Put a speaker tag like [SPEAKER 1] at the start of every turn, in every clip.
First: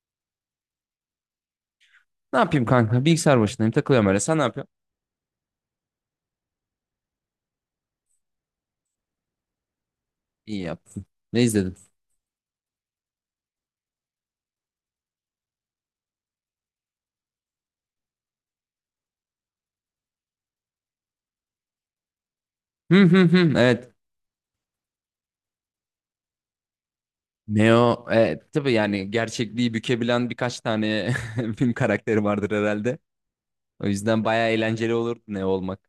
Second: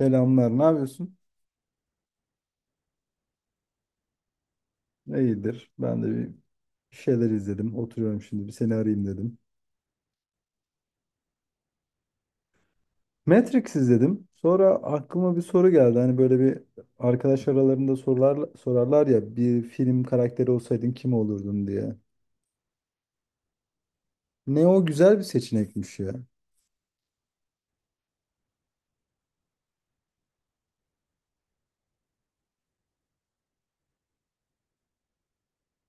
[SPEAKER 1] Selamlar, ne yapıyorsun?
[SPEAKER 2] Ne yapayım kanka? Bilgisayar başındayım. Takılıyorum öyle. Sen ne yapıyorsun?
[SPEAKER 1] İyidir. Ben de bir şeyler izledim. Oturuyorum şimdi, bir seni arayayım dedim.
[SPEAKER 2] İyi yaptın. Ne izledin?
[SPEAKER 1] Matrix izledim. Sonra aklıma bir soru geldi. Hani böyle bir arkadaş aralarında sorular, sorarlar ya, bir film karakteri olsaydın kim olurdun diye.
[SPEAKER 2] Hı hı hı. Evet.
[SPEAKER 1] Ne o, güzel bir seçenekmiş ya.
[SPEAKER 2] Neo. Evet. Tabii yani gerçekliği bükebilen birkaç tane film karakteri vardır herhalde. O yüzden bayağı eğlenceli olur Neo olmak.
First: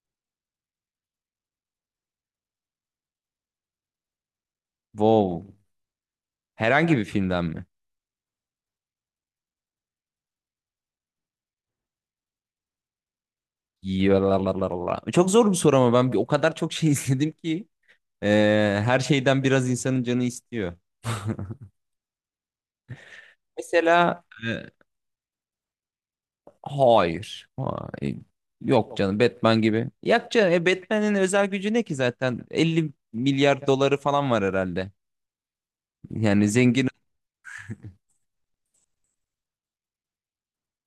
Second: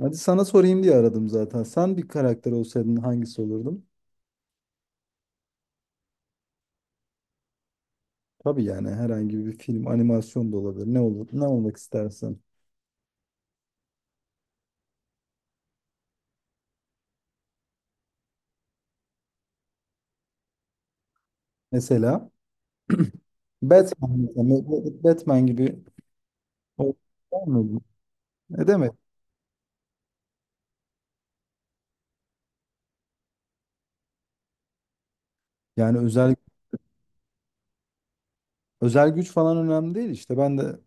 [SPEAKER 1] Hadi sana sorayım diye aradım zaten. Sen bir karakter olsaydın hangisi olurdun?
[SPEAKER 2] Wow. Herhangi bir filmden mi?
[SPEAKER 1] Tabii yani herhangi bir film, animasyon da olabilir. Ne olur, ne olmak istersin?
[SPEAKER 2] Yalalalalala. Çok zor bir soru ama o kadar çok şey izledim ki e, her şeyden biraz insanın canı istiyor.
[SPEAKER 1] Mesela
[SPEAKER 2] Mesela
[SPEAKER 1] Batman, mesela Batman gibi olmak ister
[SPEAKER 2] Hayır.
[SPEAKER 1] miydin?
[SPEAKER 2] Hayır.
[SPEAKER 1] Ne demek?
[SPEAKER 2] Yok canım Batman gibi. Yok canım Batman'in özel gücü ne ki zaten? 50 milyar doları falan var herhalde.
[SPEAKER 1] Yani özel
[SPEAKER 2] Yani zengin.
[SPEAKER 1] özel güç falan önemli değil işte. Ben de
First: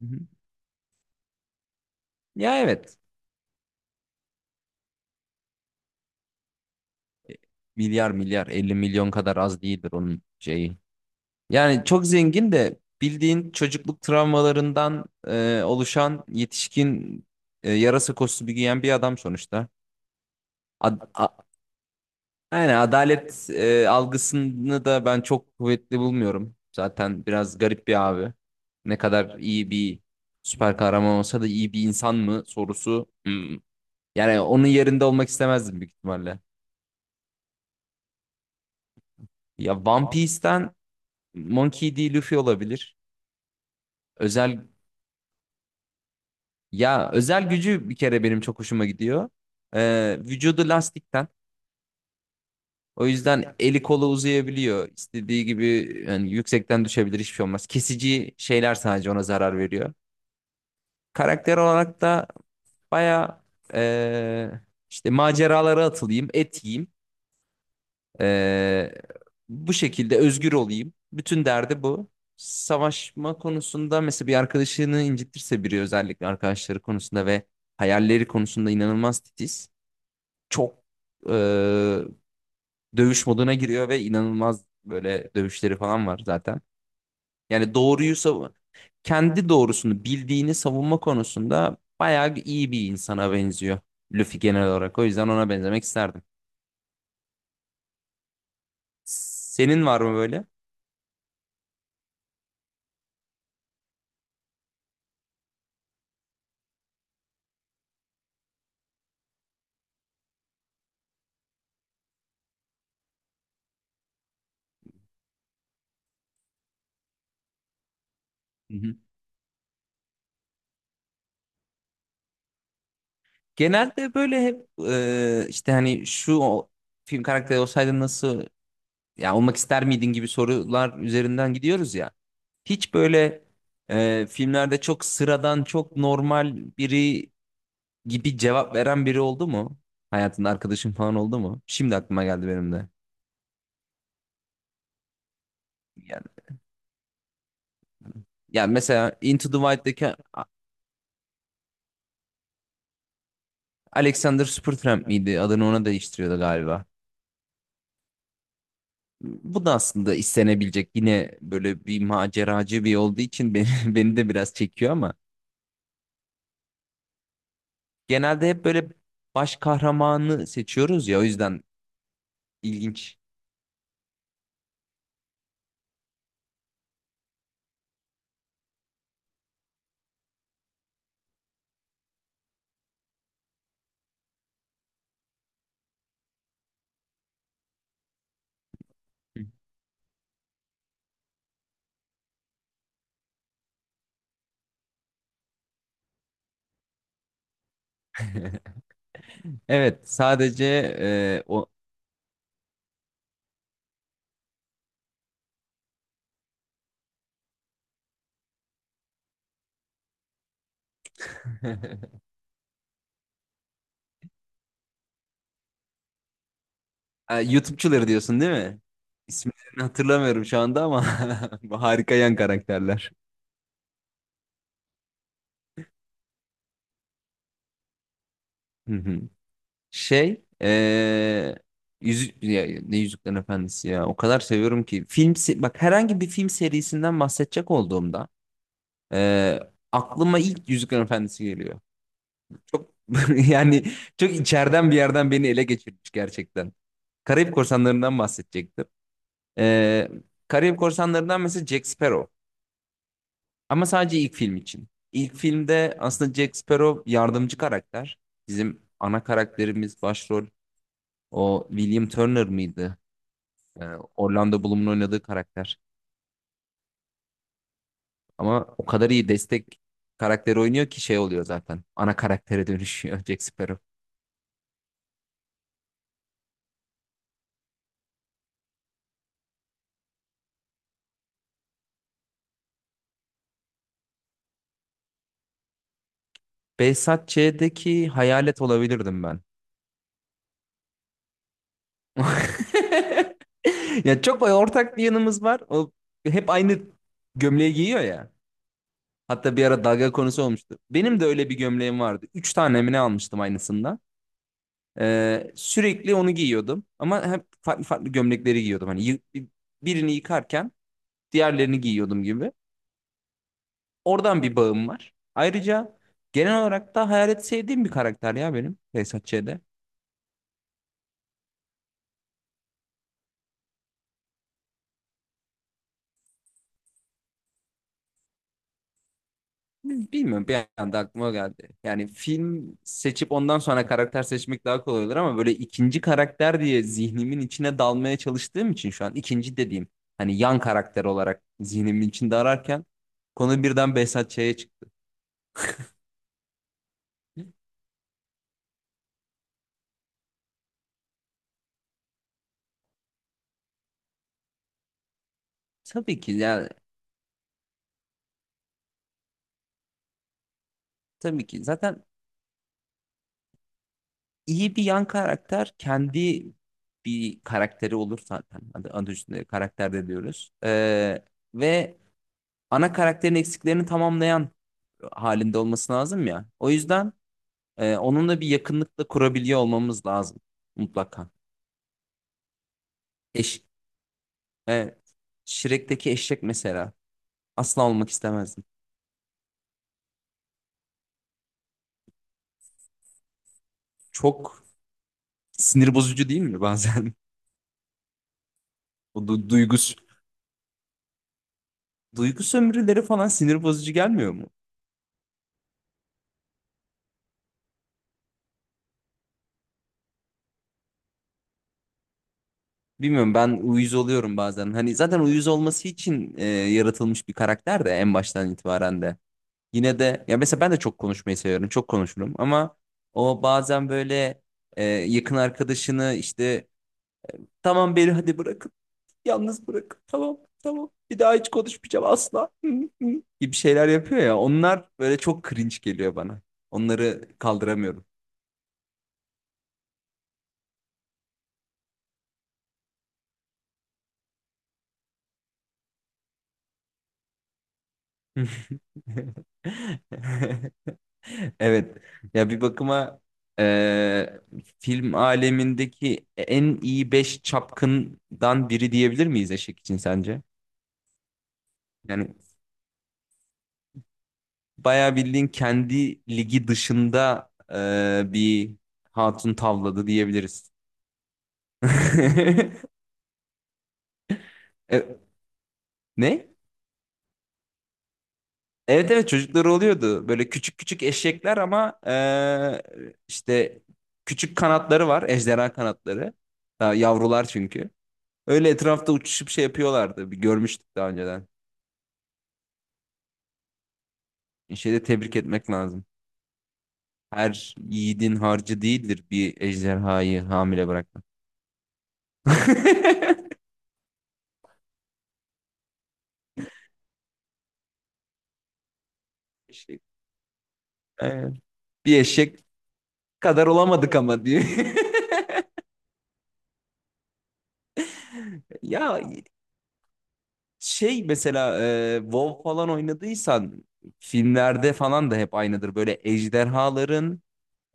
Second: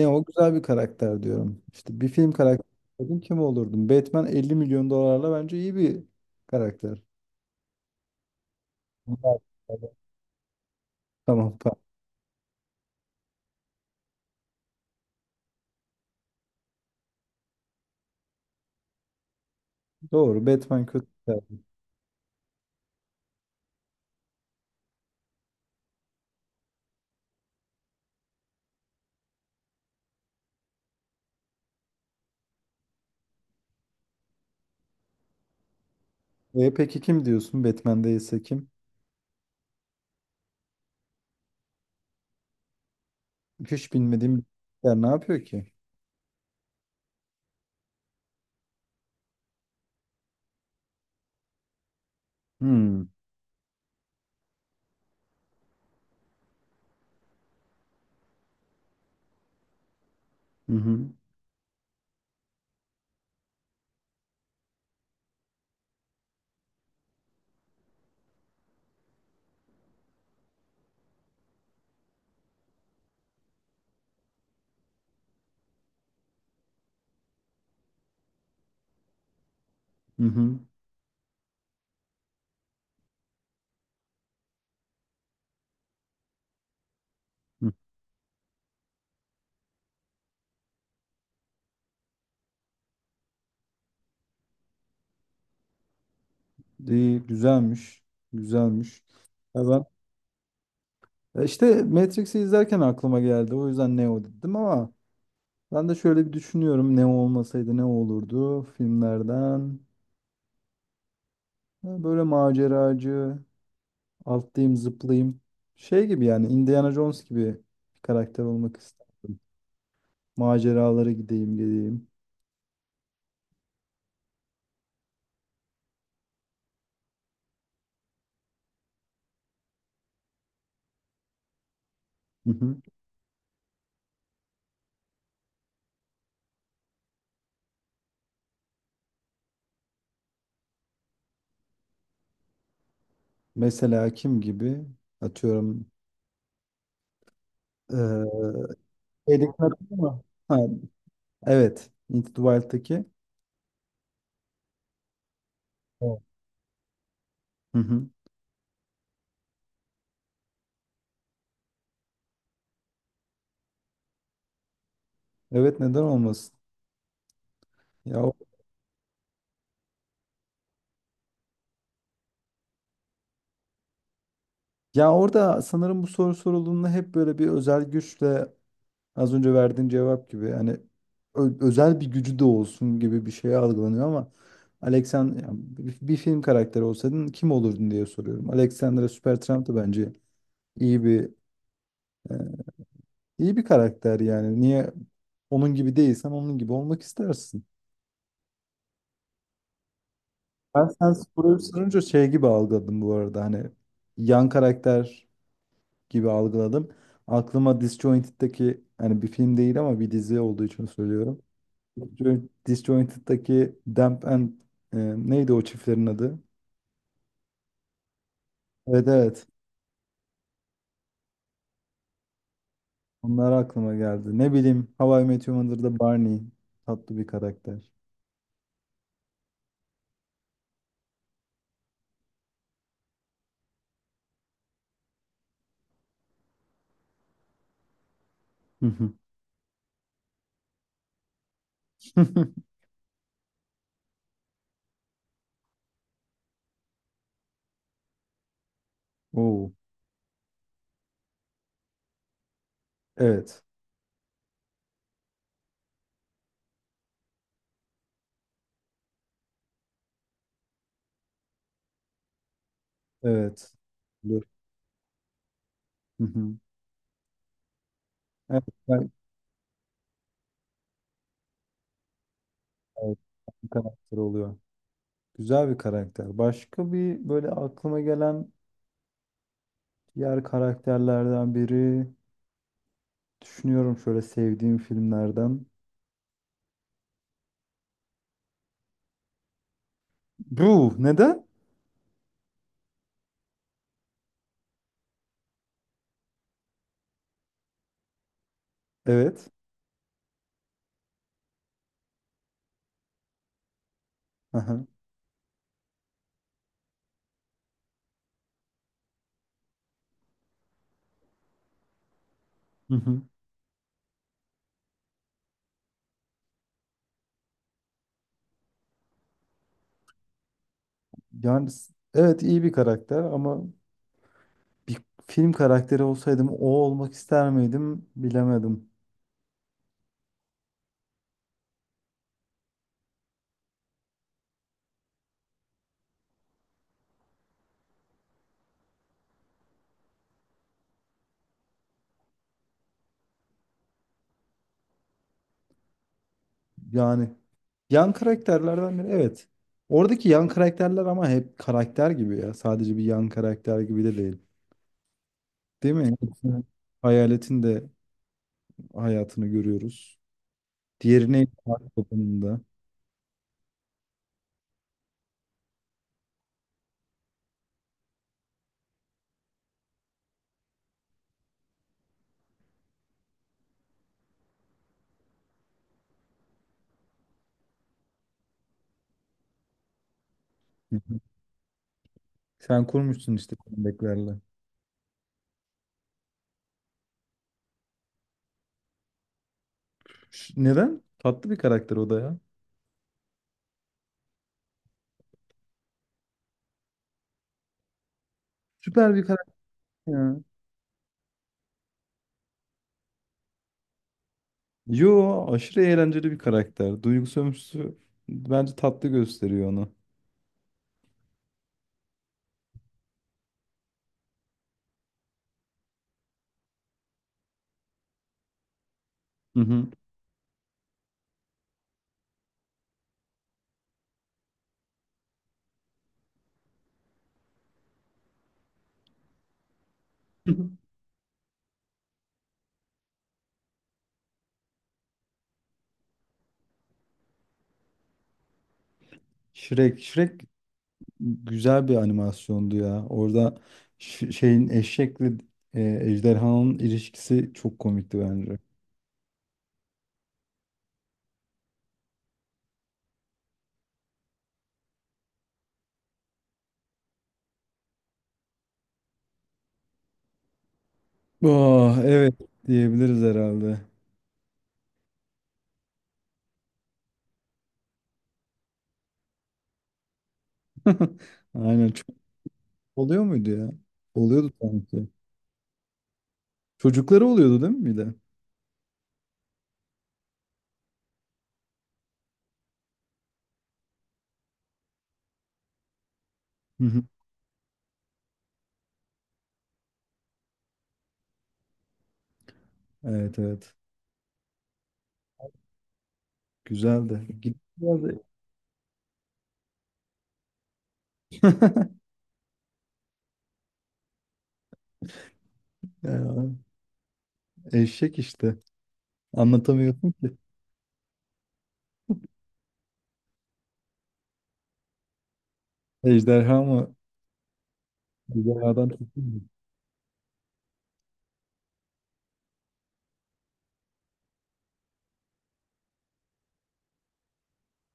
[SPEAKER 2] Hı hı.
[SPEAKER 1] o, güzel bir karakter diyorum. İşte bir film
[SPEAKER 2] Ya
[SPEAKER 1] karakteri
[SPEAKER 2] evet.
[SPEAKER 1] olsaydım kim olurdum? Batman 50 milyon dolarla bence iyi bir karakter.
[SPEAKER 2] Milyar milyar 50 milyon kadar
[SPEAKER 1] Bunlar-
[SPEAKER 2] az değildir onun şeyi.
[SPEAKER 1] Tamam, tamam.
[SPEAKER 2] Yani çok zengin de bildiğin çocukluk travmalarından oluşan yetişkin yarasa kostümü giyen bir adam sonuçta.
[SPEAKER 1] Doğru. Batman
[SPEAKER 2] Ad-
[SPEAKER 1] kötü bir karakter.
[SPEAKER 2] Yani adalet algısını da ben çok kuvvetli bulmuyorum. Zaten biraz garip bir abi. Ne kadar iyi bir süper kahraman olsa da iyi bir insan mı sorusu. Hmm. Yani onun yerinde olmak istemezdim büyük ihtimalle.
[SPEAKER 1] Peki kim diyorsun? Batman değilse kim?
[SPEAKER 2] Ya One Piece'ten Monkey D. Luffy olabilir.
[SPEAKER 1] Hiç bilmediğim bir
[SPEAKER 2] Özel
[SPEAKER 1] karakter ne yapıyor ki?
[SPEAKER 2] Ya özel gücü bir kere benim çok hoşuma gidiyor. Vücudu lastikten.
[SPEAKER 1] Hmm.
[SPEAKER 2] O yüzden eli kolu uzayabiliyor. İstediği gibi yani yüksekten düşebilir hiçbir şey olmaz. Kesici şeyler sadece ona zarar veriyor.
[SPEAKER 1] Hı hı.
[SPEAKER 2] Karakter olarak da baya eee, işte maceralara atılayım, et yiyeyim. Eee, Bu şekilde özgür olayım. Bütün derdi bu. Savaşma konusunda mesela bir arkadaşını incitirse biri özellikle arkadaşları konusunda ve hayalleri konusunda inanılmaz titiz.
[SPEAKER 1] Hı hı.
[SPEAKER 2] Çok eee, dövüş moduna giriyor ve inanılmaz böyle dövüşleri falan var zaten.
[SPEAKER 1] Hı.
[SPEAKER 2] Yani doğruyu savun kendi doğrusunu bildiğini savunma konusunda bayağı iyi bir insana benziyor Luffy genel olarak. O yüzden ona benzemek isterdim.
[SPEAKER 1] İyi, güzelmiş. Güzelmiş. Ya ben,
[SPEAKER 2] Senin var mı böyle?
[SPEAKER 1] ya işte Matrix'i izlerken aklıma geldi. O yüzden Neo dedim ama ben de şöyle bir düşünüyorum, ne olmasaydı ne olurdu filmlerden. Ya böyle maceracı, atlayayım zıplayayım. Şey gibi yani, Indiana Jones gibi bir karakter
[SPEAKER 2] Hı
[SPEAKER 1] olmak
[SPEAKER 2] hı.
[SPEAKER 1] isterdim. Maceralara gideyim geleyim.
[SPEAKER 2] Genelde böyle hep işte hani şu film karakteri olsaydın nasıl ya olmak ister miydin gibi sorular üzerinden gidiyoruz ya.
[SPEAKER 1] Hı hı.
[SPEAKER 2] Hiç böyle filmlerde çok sıradan çok normal biri gibi cevap veren biri oldu mu? Hayatında arkadaşın falan oldu mu? Şimdi aklıma geldi benim de.
[SPEAKER 1] Mesela kim gibi? Atıyorum.
[SPEAKER 2] Yani ya
[SPEAKER 1] eee
[SPEAKER 2] mesela Into
[SPEAKER 1] Şeydeki,
[SPEAKER 2] the
[SPEAKER 1] hatırlıyor
[SPEAKER 2] Wild'deki
[SPEAKER 1] musun? Ha, evet. Into the Wild'daki.
[SPEAKER 2] Alexander Supertramp miydi? Adını ona
[SPEAKER 1] Evet.
[SPEAKER 2] değiştiriyordu galiba.
[SPEAKER 1] Hı hı.
[SPEAKER 2] Bu da aslında istenebilecek yine böyle bir maceracı bir olduğu için beni, beni de biraz çekiyor ama
[SPEAKER 1] Evet, neden olmasın? Ya, o-
[SPEAKER 2] genelde hep böyle baş kahramanı seçiyoruz ya o yüzden ilginç.
[SPEAKER 1] Ya orada sanırım bu soru sorulduğunda hep böyle bir özel güçle, az önce verdiğin cevap gibi hani, özel bir gücü de olsun gibi bir şey algılanıyor ama Alexander yani, bir film karakteri olsaydın kim olurdun diye soruyorum. Alexandra Supertramp da bence iyi bir, e, iyi bir karakter yani. Niye onun gibi değilsen, onun gibi olmak istersin.
[SPEAKER 2] Evet sadece
[SPEAKER 1] Ben sen soruyu
[SPEAKER 2] o
[SPEAKER 1] sorunca şey gibi algıladım bu arada, hani yan karakter gibi algıladım. Aklıma Disjointed'deki, hani bir film değil ama bir dizi olduğu için söylüyorum. Disjointed'daki Damp and, neydi o çiftlerin adı?
[SPEAKER 2] Ha, YouTube'çuları diyorsun değil mi?
[SPEAKER 1] Evet evet.
[SPEAKER 2] İsimlerini hatırlamıyorum şu anda ama bu harika yan karakterler.
[SPEAKER 1] Onlar aklıma geldi. Ne bileyim, How I Met Your Mother'da Barney tatlı bir karakter.
[SPEAKER 2] Şey, yüzük ya, ne Yüzüklerin Efendisi ya. O kadar seviyorum ki bak herhangi bir film serisinden bahsedecek olduğumda
[SPEAKER 1] Hı hı.
[SPEAKER 2] eee, aklıma ilk Yüzüklerin Efendisi geliyor. Çok yani çok içeriden bir yerden beni ele geçirmiş gerçekten. Karayip Korsanları'ndan bahsedecektim.
[SPEAKER 1] Oo.
[SPEAKER 2] Eee Karayip Korsanları'ndan mesela Jack Sparrow.
[SPEAKER 1] Evet.
[SPEAKER 2] Ama sadece ilk film için. İlk filmde aslında Jack Sparrow yardımcı karakter. Bizim ana karakterimiz başrol. O William Turner mıydı?
[SPEAKER 1] Evet.
[SPEAKER 2] Ee,
[SPEAKER 1] Dur.
[SPEAKER 2] Orlando Bloom'un oynadığı karakter.
[SPEAKER 1] Hı hı. Evet,
[SPEAKER 2] Ama o
[SPEAKER 1] ben-
[SPEAKER 2] kadar iyi destek karakteri oynuyor ki şey oluyor zaten. Ana karaktere
[SPEAKER 1] evet,
[SPEAKER 2] dönüşüyor Jack
[SPEAKER 1] bir
[SPEAKER 2] Sparrow.
[SPEAKER 1] karakter oluyor. Güzel bir karakter. Başka bir, böyle aklıma gelen diğer karakterlerden biri, düşünüyorum şöyle sevdiğim filmlerden.
[SPEAKER 2] Behzat Ç'deki hayalet olabilirdim ben.
[SPEAKER 1] Bu neden?
[SPEAKER 2] Ya çok ortak bir yanımız var. O hep aynı gömleği giyiyor ya.
[SPEAKER 1] Evet.
[SPEAKER 2] Hatta bir ara dalga konusu olmuştu. Benim de öyle bir gömleğim vardı. Üç tane mi ne almıştım aynısından.
[SPEAKER 1] Aha.
[SPEAKER 2] Sürekli onu giyiyordum. Ama hep farklı farklı gömlekleri giyiyordum. Hani birini yıkarken diğerlerini giyiyordum gibi. Oradan bir bağım var. Ayrıca genel olarak da Hayalet sevdiğim bir karakter ya benim Behzat Ç'de.
[SPEAKER 1] Yani evet, iyi bir karakter ama bir film karakteri olsaydım o olmak ister miydim bilemedim.
[SPEAKER 2] Bilmiyorum bir anda aklıma geldi. Yani film seçip ondan sonra karakter seçmek daha kolay olur ama böyle ikinci karakter diye zihnimin içine dalmaya çalıştığım için şu an ikinci dediğim hani yan karakter olarak zihnimin içinde ararken konu birden Behzat Ç'ye çıktı.
[SPEAKER 1] Yani yan karakterlerden biri, evet. Oradaki yan karakterler ama hep karakter gibi ya. Sadece bir yan karakter gibi de değil. Değil mi?
[SPEAKER 2] Tabii ki
[SPEAKER 1] Hepsinin,
[SPEAKER 2] yani
[SPEAKER 1] Hayaletin de hayatını görüyoruz.
[SPEAKER 2] tabii
[SPEAKER 1] Diğerine
[SPEAKER 2] ki zaten
[SPEAKER 1] da.
[SPEAKER 2] İyi bir yan karakter kendi bir karakteri olur zaten. Adı üstünde karakter de diyoruz. Ve ana karakterin eksiklerini tamamlayan halinde olması lazım ya. O yüzden onunla bir yakınlıkla kurabiliyor olmamız lazım mutlaka.
[SPEAKER 1] Sen kurmuşsun işte
[SPEAKER 2] Eş,
[SPEAKER 1] Bekler'le.
[SPEAKER 2] e, Shrek'teki eşek mesela asla olmak istemezdim.
[SPEAKER 1] Neden? Tatlı bir karakter o da ya.
[SPEAKER 2] Çok sinir bozucu değil mi bazen?
[SPEAKER 1] Süper
[SPEAKER 2] O
[SPEAKER 1] bir
[SPEAKER 2] du
[SPEAKER 1] karakter
[SPEAKER 2] duygus
[SPEAKER 1] ya.
[SPEAKER 2] duygu sömürüleri falan sinir bozucu gelmiyor mu?
[SPEAKER 1] Yo, aşırı eğlenceli bir karakter. Duygusu ömrüsü bence tatlı gösteriyor onu.
[SPEAKER 2] Bilmiyorum ben uyuz oluyorum bazen. Hani zaten uyuz olması için yaratılmış bir karakter de en baştan itibaren de.
[SPEAKER 1] Hı hı.
[SPEAKER 2] Yine de ya mesela ben de çok konuşmayı seviyorum. Çok konuşurum ama o bazen böyle yakın arkadaşını işte tamam beni hadi bırakın. Yalnız bırakın. Tamam tamam. Bir daha hiç konuşmayacağım asla. Hı, hı gibi şeyler yapıyor ya. Onlar böyle çok cringe geliyor bana. Onları kaldıramıyorum.
[SPEAKER 1] Shrek. Shrek güzel bir animasyondu ya. Orada şeyin, eşekle, ejderhanın ilişkisi çok komikti bence.
[SPEAKER 2] Evet. Ya bir bakıma eee, film alemindeki en iyi 5 çapkından biri diyebilir miyiz Eşek için sence?
[SPEAKER 1] Oh, evet,
[SPEAKER 2] Yani
[SPEAKER 1] diyebiliriz herhalde.
[SPEAKER 2] bayağı bildiğin kendi ligi dışında bir hatun tavladı diyebiliriz.
[SPEAKER 1] Aynen, çok oluyor muydu ya? Oluyordu
[SPEAKER 2] E,
[SPEAKER 1] sanki.
[SPEAKER 2] ne?
[SPEAKER 1] Çocukları oluyordu değil mi bir de?
[SPEAKER 2] Evet evet çocukları oluyordu. Böyle küçük küçük eşekler ama işte küçük kanatları var. Ejderha kanatları.
[SPEAKER 1] Hı
[SPEAKER 2] Daha
[SPEAKER 1] hı.
[SPEAKER 2] yavrular çünkü. Öyle etrafta uçuşup şey yapıyorlardı. Bir görmüştük daha önceden.
[SPEAKER 1] Evet evet.
[SPEAKER 2] Şeyde tebrik etmek lazım.
[SPEAKER 1] Güzeldi.
[SPEAKER 2] Her yiğidin harcı değildir bir ejderhayı hamile bırakmak.
[SPEAKER 1] Ya, eşek işte.
[SPEAKER 2] Eşek.
[SPEAKER 1] Anlatamıyorum ki.
[SPEAKER 2] Aynen. Bir eşek kadar olamadık ama diye.
[SPEAKER 1] Ejderha mı? Ejderhadan tuttu
[SPEAKER 2] Ya
[SPEAKER 1] mu?
[SPEAKER 2] şey mesela WoW falan oynadıysan filmlerde falan da hep aynıdır. Böyle ejderhaların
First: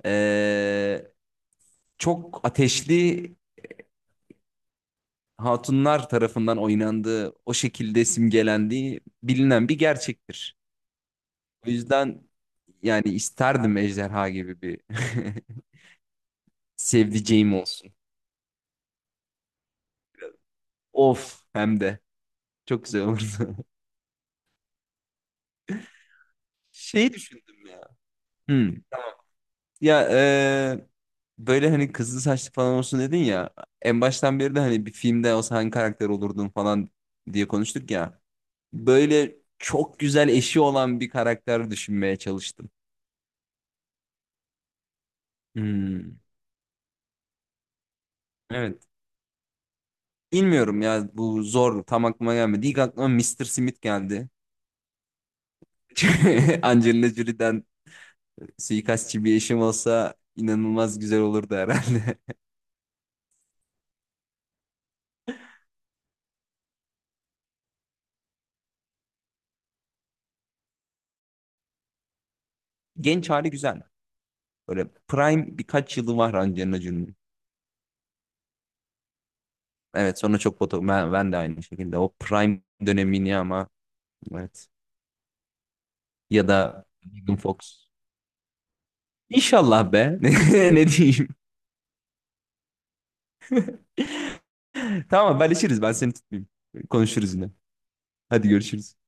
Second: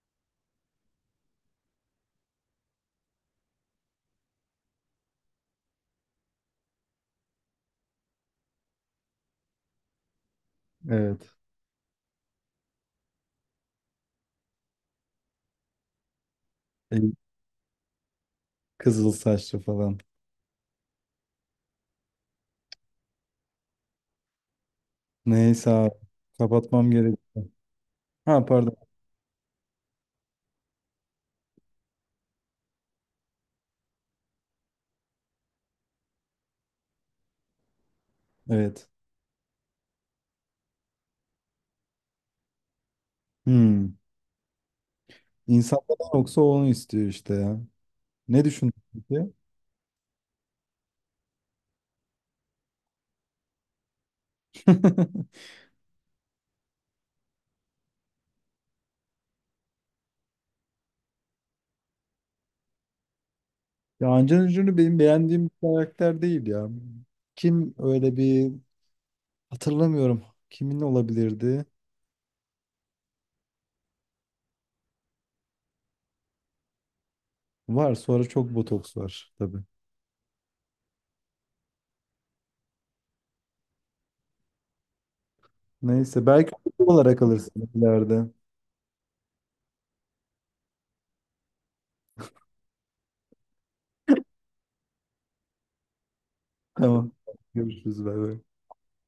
[SPEAKER 2] e, çok ateşli hatunlar tarafından oynandığı, o şekilde simgelendiği bilinen bir gerçektir.
[SPEAKER 1] Evet.
[SPEAKER 2] O yüzden yani isterdim ejderha gibi bir
[SPEAKER 1] E,
[SPEAKER 2] sevdiceğim olsun.
[SPEAKER 1] Kızıl saçlı falan.
[SPEAKER 2] Of hem de çok güzel olurdu.
[SPEAKER 1] Neyse abi. Kapatmam
[SPEAKER 2] Şey
[SPEAKER 1] gerekiyor.
[SPEAKER 2] düşündüm ya.
[SPEAKER 1] Ha,
[SPEAKER 2] Hmm.
[SPEAKER 1] pardon.
[SPEAKER 2] Ya böyle hani kızıl saçlı falan olsun dedin ya. En baştan beri de hani bir filmde olsa hangi karakter olurdun falan diye konuştuk ya.
[SPEAKER 1] Evet.
[SPEAKER 2] Böyle çok güzel eşi olan bir karakter düşünmeye çalıştım.
[SPEAKER 1] Hmm. İnsanlardan
[SPEAKER 2] Hmm.
[SPEAKER 1] yoksa onu istiyor işte ya. Ne düşündün
[SPEAKER 2] Evet.
[SPEAKER 1] peki?
[SPEAKER 2] Bilmiyorum ya bu zor tam aklıma gelmedi. İlk aklıma Mister Smith geldi. Angelina Jolie'den suikastçı bir eşim olsa inanılmaz güzel olurdu herhalde.
[SPEAKER 1] Ya Angelina Jolie benim beğendiğim bir karakter değil ya. Kim öyle bir, hatırlamıyorum. Kimin olabilirdi?
[SPEAKER 2] Genç hali güzel. Böyle prime birkaç yılı var Angelina Jolie'nin.
[SPEAKER 1] Var, sonra çok botoks var tabii.
[SPEAKER 2] Evet sonra çok ben de aynı şekilde o prime dönemini ama evet
[SPEAKER 1] Neyse,
[SPEAKER 2] ya
[SPEAKER 1] belki
[SPEAKER 2] da
[SPEAKER 1] olarak
[SPEAKER 2] Megan
[SPEAKER 1] alırsın
[SPEAKER 2] Fox.
[SPEAKER 1] ileride.
[SPEAKER 2] İnşallah be. Ne diyeyim. Tamam haberleşiriz ben seni tutmayayım.
[SPEAKER 1] Tamam.
[SPEAKER 2] Konuşuruz yine.
[SPEAKER 1] Görüşürüz. Bay bay.
[SPEAKER 2] Hadi görüşürüz.